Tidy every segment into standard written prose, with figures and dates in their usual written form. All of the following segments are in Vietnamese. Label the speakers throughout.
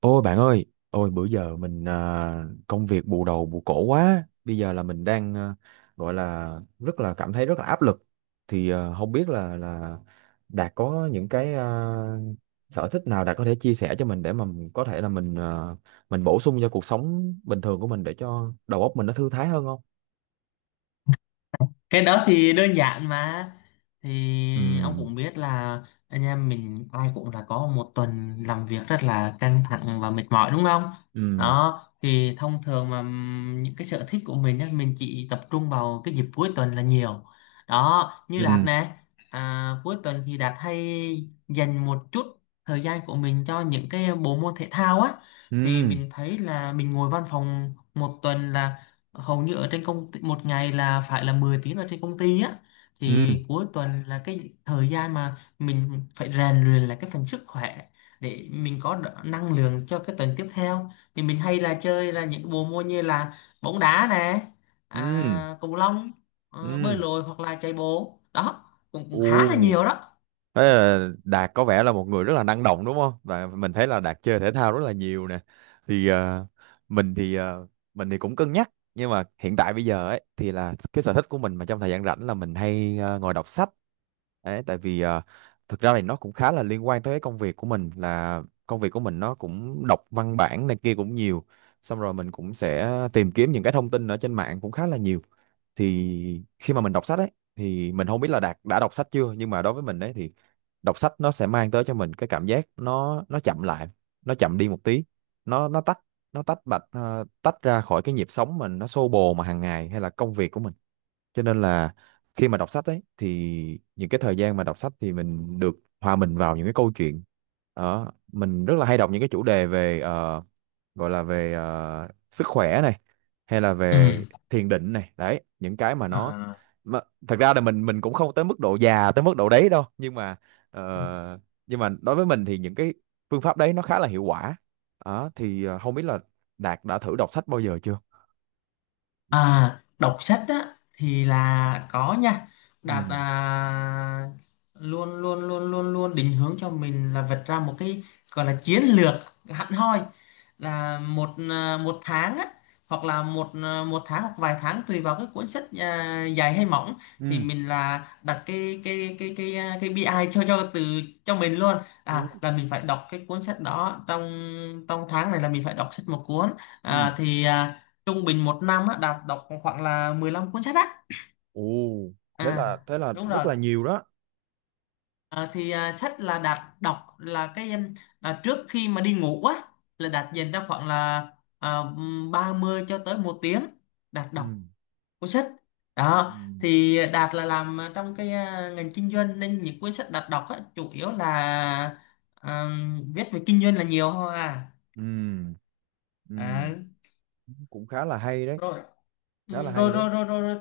Speaker 1: Ôi bạn ơi, ôi bữa giờ mình công việc bù đầu bù cổ quá. Bây giờ là mình đang gọi là rất là cảm thấy rất là áp lực. Không biết là Đạt có những cái sở thích nào Đạt có thể chia sẻ cho mình để mà mình có thể là mình bổ sung cho cuộc sống bình thường của mình để cho đầu óc mình nó thư thái hơn không?
Speaker 2: Cái đó thì đơn giản mà.
Speaker 1: Ừ,
Speaker 2: Thì ông cũng biết là anh em mình ai cũng là có một tuần làm việc rất là căng thẳng và mệt mỏi, đúng không?
Speaker 1: ừ,
Speaker 2: Đó thì thông thường mà những cái sở thích của mình á, mình chỉ tập trung vào cái dịp cuối tuần là nhiều. Đó như Đạt
Speaker 1: ừ,
Speaker 2: nè. Cuối tuần thì Đạt hay dành một chút thời gian của mình cho những cái bộ môn thể thao á. Thì
Speaker 1: ừ,
Speaker 2: mình thấy là mình ngồi văn phòng một tuần là hầu như ở trên công ty, một ngày là phải là 10 tiếng ở trên công ty á.
Speaker 1: ừ,
Speaker 2: Thì cuối tuần là cái thời gian mà mình phải rèn luyện là cái phần sức khỏe, để mình có năng lượng cho cái tuần tiếp theo. Thì mình hay là chơi là những bộ môn như là bóng đá nè,
Speaker 1: ừ,
Speaker 2: cầu lông, bơi
Speaker 1: ừ.
Speaker 2: lội hoặc là chạy bộ đó. cũng,
Speaker 1: Ồ.
Speaker 2: cũng khá là nhiều đó.
Speaker 1: Thế là Đạt có vẻ là một người rất là năng động đúng không? Và mình thấy là Đạt chơi thể thao rất là nhiều nè. Thì ờ, mình thì ờ, mình thì cũng cân nhắc nhưng mà hiện tại bây giờ ấy thì là cái sở thích của mình mà trong thời gian rảnh là mình hay ngồi đọc sách. Đấy, tại vì thực ra thì nó cũng khá là liên quan tới cái công việc của mình là công việc của mình nó cũng đọc văn bản này kia cũng nhiều. Xong rồi mình cũng sẽ tìm kiếm những cái thông tin ở trên mạng cũng khá là nhiều. Thì khi mà mình đọc sách ấy thì mình không biết là Đạt đã đọc sách chưa nhưng mà đối với mình đấy thì đọc sách nó sẽ mang tới cho mình cái cảm giác nó chậm lại, nó chậm đi một tí, nó nó tách nó tách bạch, tách ra khỏi cái nhịp sống mình nó xô bồ mà hàng ngày hay là công việc của mình. Cho nên là khi mà đọc sách ấy thì những cái thời gian mà đọc sách thì mình được hòa mình vào những cái câu chuyện đó. Mình rất là hay đọc những cái chủ đề về gọi là về sức khỏe này hay là
Speaker 2: Ừ.
Speaker 1: về thiền định này đấy, những cái mà
Speaker 2: À.
Speaker 1: mà, thật ra là mình cũng không tới mức độ già tới mức độ đấy đâu nhưng mà ờ, nhưng mà đối với mình thì những cái phương pháp đấy nó khá là hiệu quả. Đó không biết là Đạt đã thử đọc sách bao giờ chưa.
Speaker 2: À, đọc sách á thì là có nha. Đạt à,
Speaker 1: Ừ,
Speaker 2: luôn luôn luôn luôn luôn định hướng cho mình là vạch ra một cái gọi là chiến lược hẳn hoi, là một tháng á, hoặc là một tháng hoặc vài tháng tùy vào cái cuốn sách à, dài hay mỏng. Thì
Speaker 1: ừ,
Speaker 2: mình là đặt cái BI ai cho mình luôn, à
Speaker 1: ừ,
Speaker 2: là mình phải đọc cái cuốn sách đó trong trong tháng này là mình phải đọc sách một cuốn.
Speaker 1: ừ.
Speaker 2: à, thì à, Trung bình một năm á, Đạt đọc khoảng là 15 cuốn sách á,
Speaker 1: Ồ,
Speaker 2: à.
Speaker 1: thế là
Speaker 2: Đúng
Speaker 1: rất
Speaker 2: rồi.
Speaker 1: là nhiều đó.
Speaker 2: Sách là Đạt đọc là trước khi mà đi ngủ á, là Đạt dành ra khoảng là à, 30 cho tới một tiếng, Đạt
Speaker 1: Ừ,
Speaker 2: đọc cuốn sách đó.
Speaker 1: ừ,
Speaker 2: Thì Đạt là làm trong cái ngành kinh doanh, nên những cuốn sách Đạt đọc á, chủ yếu là à, viết về kinh doanh là nhiều thôi à.
Speaker 1: ừ, ừ.
Speaker 2: À,
Speaker 1: Cũng khá là hay đấy.
Speaker 2: rồi.
Speaker 1: Khá là
Speaker 2: Ừ, rồi
Speaker 1: hay đấy.
Speaker 2: rồi rồi rồi rồi.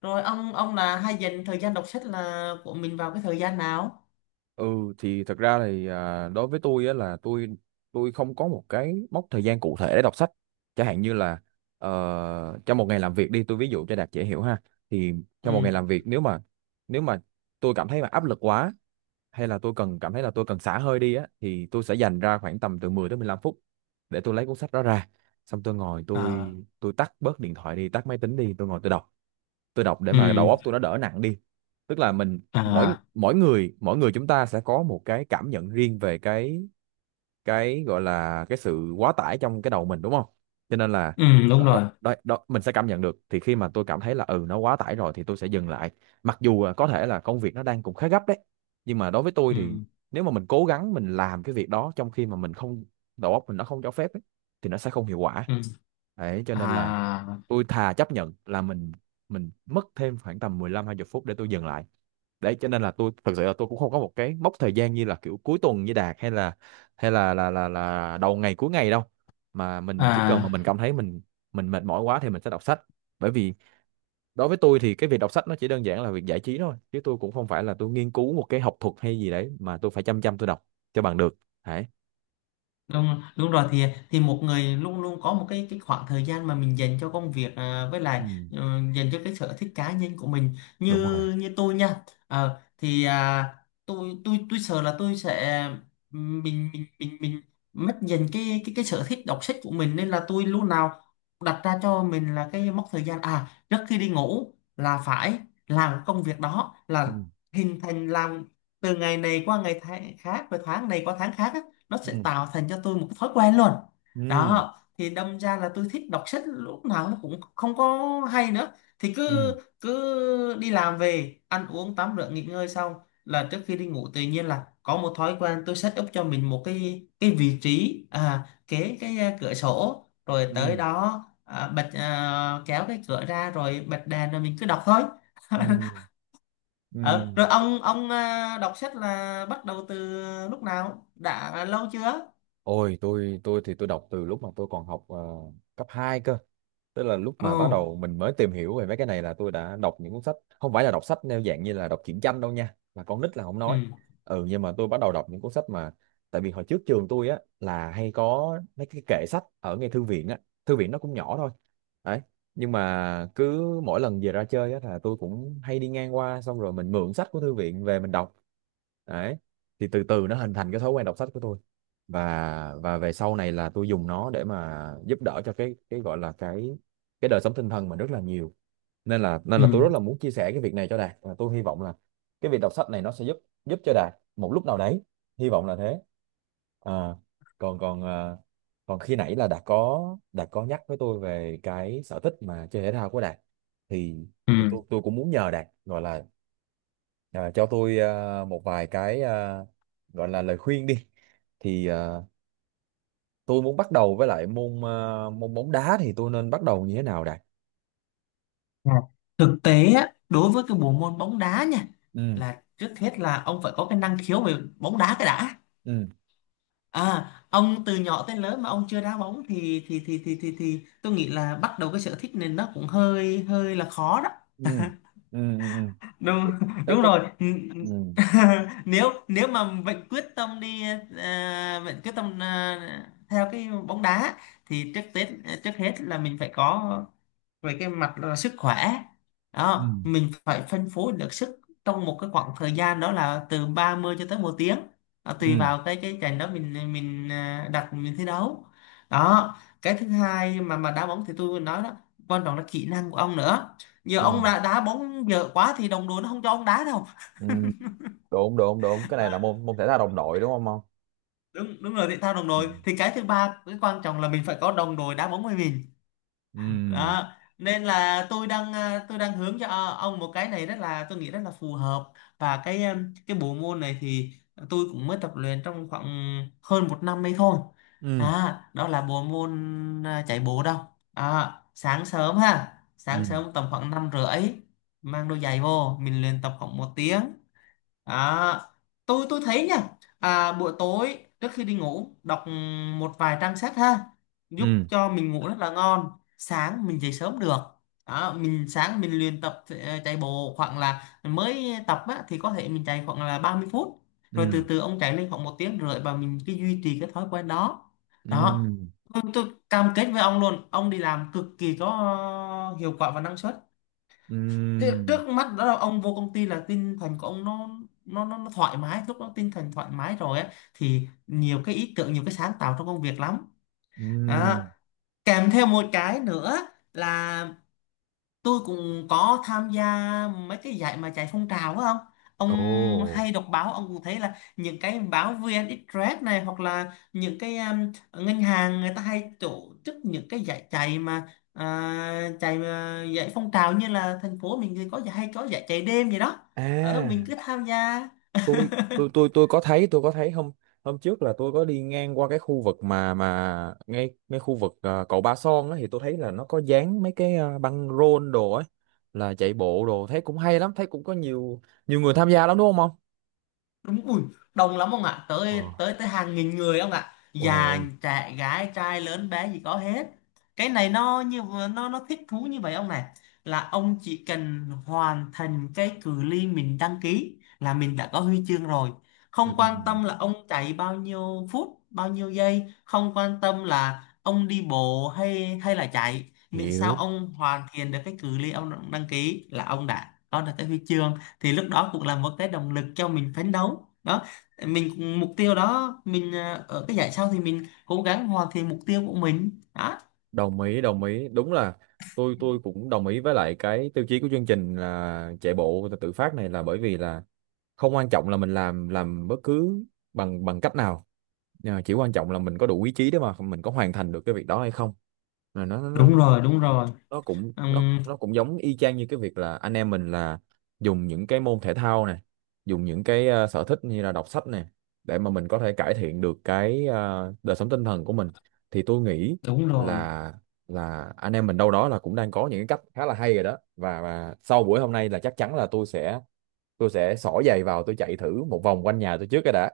Speaker 2: Rồi ông là hay dành thời gian đọc sách là của mình vào cái thời gian nào?
Speaker 1: Ừ, thì thật ra thì đối với tôi á là tôi không có một cái mốc thời gian cụ thể để đọc sách. Chẳng hạn như là trong một ngày làm việc đi, tôi ví dụ cho Đạt dễ hiểu ha. Thì
Speaker 2: Ừ.
Speaker 1: trong một ngày làm việc nếu mà tôi cảm thấy mà áp lực quá hay là tôi cần cảm thấy là tôi cần xả hơi đi á, thì tôi sẽ dành ra khoảng tầm từ 10 tới 15 phút để tôi lấy cuốn sách đó ra. Xong tôi ngồi, tôi
Speaker 2: À.
Speaker 1: tôi tắt bớt điện thoại đi, tắt máy tính đi, tôi ngồi tôi đọc để mà
Speaker 2: Ừ.
Speaker 1: đầu óc tôi nó đỡ nặng đi. Tức là mình mỗi
Speaker 2: À.
Speaker 1: mỗi người chúng ta sẽ có một cái cảm nhận riêng về cái gọi là cái sự quá tải trong cái đầu mình đúng không. Cho nên là
Speaker 2: Ừ. Đúng
Speaker 1: đó, đó,
Speaker 2: rồi.
Speaker 1: đó, đó, mình sẽ cảm nhận được thì khi mà tôi cảm thấy là ừ nó quá tải rồi thì tôi sẽ dừng lại, mặc dù là có thể là công việc nó đang cũng khá gấp đấy, nhưng mà đối với tôi thì
Speaker 2: Ừ.
Speaker 1: nếu mà mình cố gắng mình làm cái việc đó trong khi mà mình không đầu óc mình nó không cho phép ấy, thì nó sẽ không hiệu quả.
Speaker 2: Ừ.
Speaker 1: Đấy cho
Speaker 2: À.
Speaker 1: nên là tôi thà chấp nhận là mình mất thêm khoảng tầm mười lăm hai mươi phút để tôi dừng lại. Đấy cho nên là tôi thật sự là tôi cũng không có một cái mốc thời gian như là kiểu cuối tuần như Đạt, hay là đầu ngày cuối ngày đâu, mà mình chỉ cần mà
Speaker 2: À.
Speaker 1: mình cảm thấy mình mệt mỏi quá thì mình sẽ đọc sách. Bởi vì đối với tôi thì cái việc đọc sách nó chỉ đơn giản là việc giải trí thôi, chứ tôi cũng không phải là tôi nghiên cứu một cái học thuật hay gì đấy mà tôi phải chăm chăm tôi đọc cho bằng được. Đấy.
Speaker 2: Đúng, đúng rồi. Thì một người luôn luôn có một cái khoảng thời gian mà mình dành cho công việc à, với lại
Speaker 1: Ừ,
Speaker 2: dành cho cái sở thích cá nhân của mình, như
Speaker 1: đúng rồi.
Speaker 2: như tôi nha. Ờ, thì à, tôi sợ là tôi sẽ mình mất dần cái sở thích đọc sách của mình, nên là tôi lúc nào đặt ra cho mình là cái mốc thời gian, trước khi đi ngủ là phải làm công việc đó,
Speaker 1: Ừ,
Speaker 2: là hình thành làm từ ngày này qua ngày khác, rồi tháng này qua tháng khác á, nó
Speaker 1: ừ,
Speaker 2: sẽ tạo thành cho tôi một thói quen luôn.
Speaker 1: ừ,
Speaker 2: Đó thì đâm ra là tôi thích đọc sách lúc nào nó cũng không có hay nữa. Thì
Speaker 1: ừ,
Speaker 2: cứ cứ đi làm về, ăn uống, tắm rửa, nghỉ ngơi xong là trước khi đi ngủ tự nhiên là có một thói quen. Tôi set up cho mình một cái vị trí kế cái cửa sổ, rồi tới
Speaker 1: ừ,
Speaker 2: đó kéo cái cửa ra rồi bật đèn rồi mình cứ đọc thôi.
Speaker 1: ừ, ừ.
Speaker 2: Ờ, Rồi ông đọc sách là bắt đầu từ lúc nào, đã lâu chưa?
Speaker 1: Ôi, tôi thì tôi đọc từ lúc mà tôi còn học cấp 2 cơ. Tức là lúc mà bắt
Speaker 2: Ồ.
Speaker 1: đầu mình mới tìm hiểu về mấy cái này là tôi đã đọc những cuốn sách, không phải là đọc sách theo dạng như là đọc truyện tranh đâu nha, là con nít là không
Speaker 2: Ừ.
Speaker 1: nói. Ừ, nhưng mà tôi bắt đầu đọc những cuốn sách mà tại vì hồi trước trường tôi á là hay có mấy cái kệ sách ở ngay thư viện á, thư viện nó cũng nhỏ thôi. Đấy. Nhưng mà cứ mỗi lần về ra chơi á là tôi cũng hay đi ngang qua, xong rồi mình mượn sách của thư viện về mình đọc. Đấy. Thì từ từ nó hình thành cái thói quen đọc sách của tôi, và về sau này là tôi dùng nó để mà giúp đỡ cho cái gọi là cái đời sống tinh thần mình rất là nhiều, nên là nên
Speaker 2: Ừ.
Speaker 1: là tôi rất là muốn chia sẻ cái việc này cho Đạt và tôi hy vọng là cái việc đọc sách này nó sẽ giúp, giúp cho Đạt một lúc nào đấy, hy vọng là thế. à, còn còn à, còn khi nãy là Đạt có nhắc với tôi về cái sở thích mà chơi thể thao của Đạt, thì thì tôi
Speaker 2: Ừ.
Speaker 1: tôi cũng muốn nhờ Đạt gọi là cho tôi một vài gọi là lời khuyên đi. thì à, tôi muốn bắt đầu với lại môn môn bóng đá thì tôi nên bắt đầu như thế nào đây?
Speaker 2: Dạ. Thực tế á, đối với cái bộ môn bóng đá nha,
Speaker 1: Ừ,
Speaker 2: là trước hết là ông phải có cái năng khiếu về bóng đá cái đã.
Speaker 1: ừ,
Speaker 2: À, ông từ nhỏ tới lớn mà ông chưa đá bóng thì tôi nghĩ là bắt đầu cái sở thích này nó cũng hơi hơi là khó đó.
Speaker 1: ừ, ừ, ừ, ừ.
Speaker 2: Đúng,
Speaker 1: Thế
Speaker 2: đúng
Speaker 1: tức
Speaker 2: rồi.
Speaker 1: ừ,
Speaker 2: Nếu nếu mà vẫn quyết tâm đi à, vẫn quyết tâm à, theo cái bóng đá, thì trước hết là mình phải có về cái mặt là sức khỏe,
Speaker 1: ừ,
Speaker 2: đó mình phải phân phối được sức trong một cái khoảng thời gian, đó là từ 30 cho tới một tiếng đó, tùy
Speaker 1: ừ,
Speaker 2: vào cái trận đó mình đặt mình thi đấu đó. Cái thứ hai mà đá bóng thì tôi nói đó, quan trọng là kỹ năng của ông nữa. Giờ ông
Speaker 1: ừ,
Speaker 2: đã đá bóng dở quá thì đồng đội nó không cho ông đá đâu.
Speaker 1: ừ. Đúng, đúng, đúng. Cái này là môn môn thể thao đồng đội đúng không ông?
Speaker 2: Đúng, đúng rồi, thể thao đồng
Speaker 1: Ừ,
Speaker 2: đội. Thì cái thứ ba, cái quan trọng là mình phải có đồng đội đá bóng với mình
Speaker 1: ừ,
Speaker 2: đó. Nên là tôi đang hướng cho ông một cái này, rất là tôi nghĩ rất là phù hợp. Và cái bộ môn này thì tôi cũng mới tập luyện trong khoảng hơn một năm ấy thôi.
Speaker 1: ừ,
Speaker 2: Đó là bộ môn chạy bộ đâu. Sáng
Speaker 1: ừ,
Speaker 2: sớm tầm khoảng 5 rưỡi, mang đôi giày vô mình luyện tập khoảng một tiếng. À, tôi thấy nha, buổi tối trước khi đi ngủ đọc một vài trang sách ha, giúp
Speaker 1: ừ,
Speaker 2: cho mình ngủ rất là ngon. Sáng mình dậy sớm được. Mình sáng mình luyện tập, chạy bộ khoảng là mới tập á, thì có thể mình chạy khoảng là 30 phút. Rồi
Speaker 1: ừ,
Speaker 2: từ từ ông chạy lên khoảng một tiếng rưỡi, và mình cứ duy trì cái thói quen đó. Đó.
Speaker 1: ừ,
Speaker 2: Tôi cam kết với ông luôn, ông đi làm cực kỳ có hiệu quả và năng suất. Thế
Speaker 1: ừ,
Speaker 2: trước mắt đó là ông vô công ty là tinh thần của ông nó thoải mái. Lúc đó tinh thần thoải mái rồi á, thì nhiều cái ý tưởng, nhiều cái sáng tạo trong công việc lắm. Đó,
Speaker 1: ừ.
Speaker 2: kèm theo một cái nữa là tôi cũng có tham gia mấy cái giải mà chạy phong trào á, không? Ông
Speaker 1: Ồ,
Speaker 2: hay đọc báo ông cũng thấy là những cái báo VN Express này, hoặc là những cái ngân hàng người ta hay tổ chức những cái giải chạy mà giải phong trào, như là thành phố mình thì có giải, hay có giải chạy đêm gì đó, ở mình
Speaker 1: à.
Speaker 2: cứ tham gia.
Speaker 1: tôi tôi có thấy, tôi có thấy hôm hôm trước là tôi có đi ngang qua cái khu vực mà ngay ngay khu vực cầu Ba Son á, thì tôi thấy là nó có dán mấy cái băng rôn đồ ấy, là chạy bộ đồ, thấy cũng hay lắm, thấy cũng có nhiều, nhiều người tham gia lắm đúng không không
Speaker 2: Đúng ui, đông lắm ông ạ,
Speaker 1: Ờ.
Speaker 2: tới tới tới hàng nghìn người ông ạ,
Speaker 1: Ôi trời
Speaker 2: già
Speaker 1: ơi.
Speaker 2: trẻ gái trai lớn bé gì có hết. Cái này nó thích thú như vậy ông này, là ông chỉ cần hoàn thành cái cự ly mình đăng ký là mình đã có huy chương rồi.
Speaker 1: Ừ,
Speaker 2: Không quan tâm là ông chạy bao nhiêu phút bao nhiêu giây, không quan tâm là ông đi bộ hay hay là chạy, miễn sao
Speaker 1: hiểu.
Speaker 2: ông hoàn thiện được cái cự ly ông đăng ký là ông đã có được cái huy chương. Thì lúc đó cũng là một cái động lực cho mình phấn đấu đó. Mình mục tiêu đó, mình ở cái giải sau thì mình cố gắng hoàn thiện mục tiêu của mình đó.
Speaker 1: Đồng ý, đồng ý, đúng là tôi cũng đồng ý với lại cái tiêu chí của chương trình là chạy bộ tự phát này, là bởi vì là không quan trọng là mình làm bất cứ bằng bằng cách nào. Nhưng mà chỉ quan trọng là mình có đủ ý chí để mà mình có hoàn thành được cái việc đó hay không. Là nó nó
Speaker 2: Đúng rồi, đúng rồi.
Speaker 1: nó cũng nó
Speaker 2: Ừm,
Speaker 1: nó cũng giống y chang như cái việc là anh em mình là dùng những cái môn thể thao này, dùng những cái sở thích như là đọc sách này, để mà mình có thể cải thiện được cái đời sống tinh thần của mình, thì tôi nghĩ
Speaker 2: đúng rồi.
Speaker 1: là là anh em mình đâu đó là cũng đang có những cái cách khá là hay rồi đó. Và sau buổi hôm nay là chắc chắn là tôi sẽ xỏ giày vào tôi chạy thử một vòng quanh nhà tôi trước cái đã,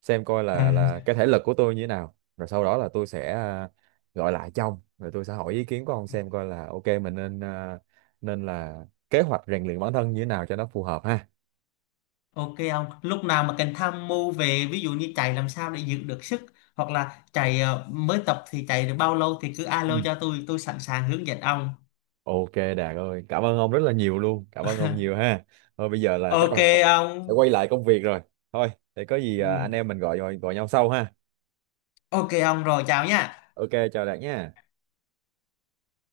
Speaker 1: xem coi
Speaker 2: à,
Speaker 1: là cái thể lực của tôi như thế nào, rồi sau đó là tôi sẽ gọi lại cho ông rồi tôi sẽ hỏi ý kiến của ông xem coi là ok mình nên nên là kế hoạch rèn luyện bản thân như thế nào cho nó phù hợp ha.
Speaker 2: ok. Ông lúc nào mà cần tham mưu, về ví dụ như chạy làm sao để giữ được sức, hoặc là chạy mới tập thì chạy được bao lâu, thì cứ
Speaker 1: Ừ.
Speaker 2: alo cho tôi sẵn sàng hướng dẫn ông.
Speaker 1: Ok, Đạt ơi, cảm ơn ông rất là nhiều luôn, cảm ơn ông nhiều ha. Thôi bây giờ là chắc
Speaker 2: Ok
Speaker 1: là phải phải
Speaker 2: ông.
Speaker 1: quay lại công việc rồi, thôi để có gì anh
Speaker 2: Ừm,
Speaker 1: em mình gọi gọi, gọi nhau sau ha.
Speaker 2: ok ông, rồi chào nha.
Speaker 1: Ok, chào Đạt nha.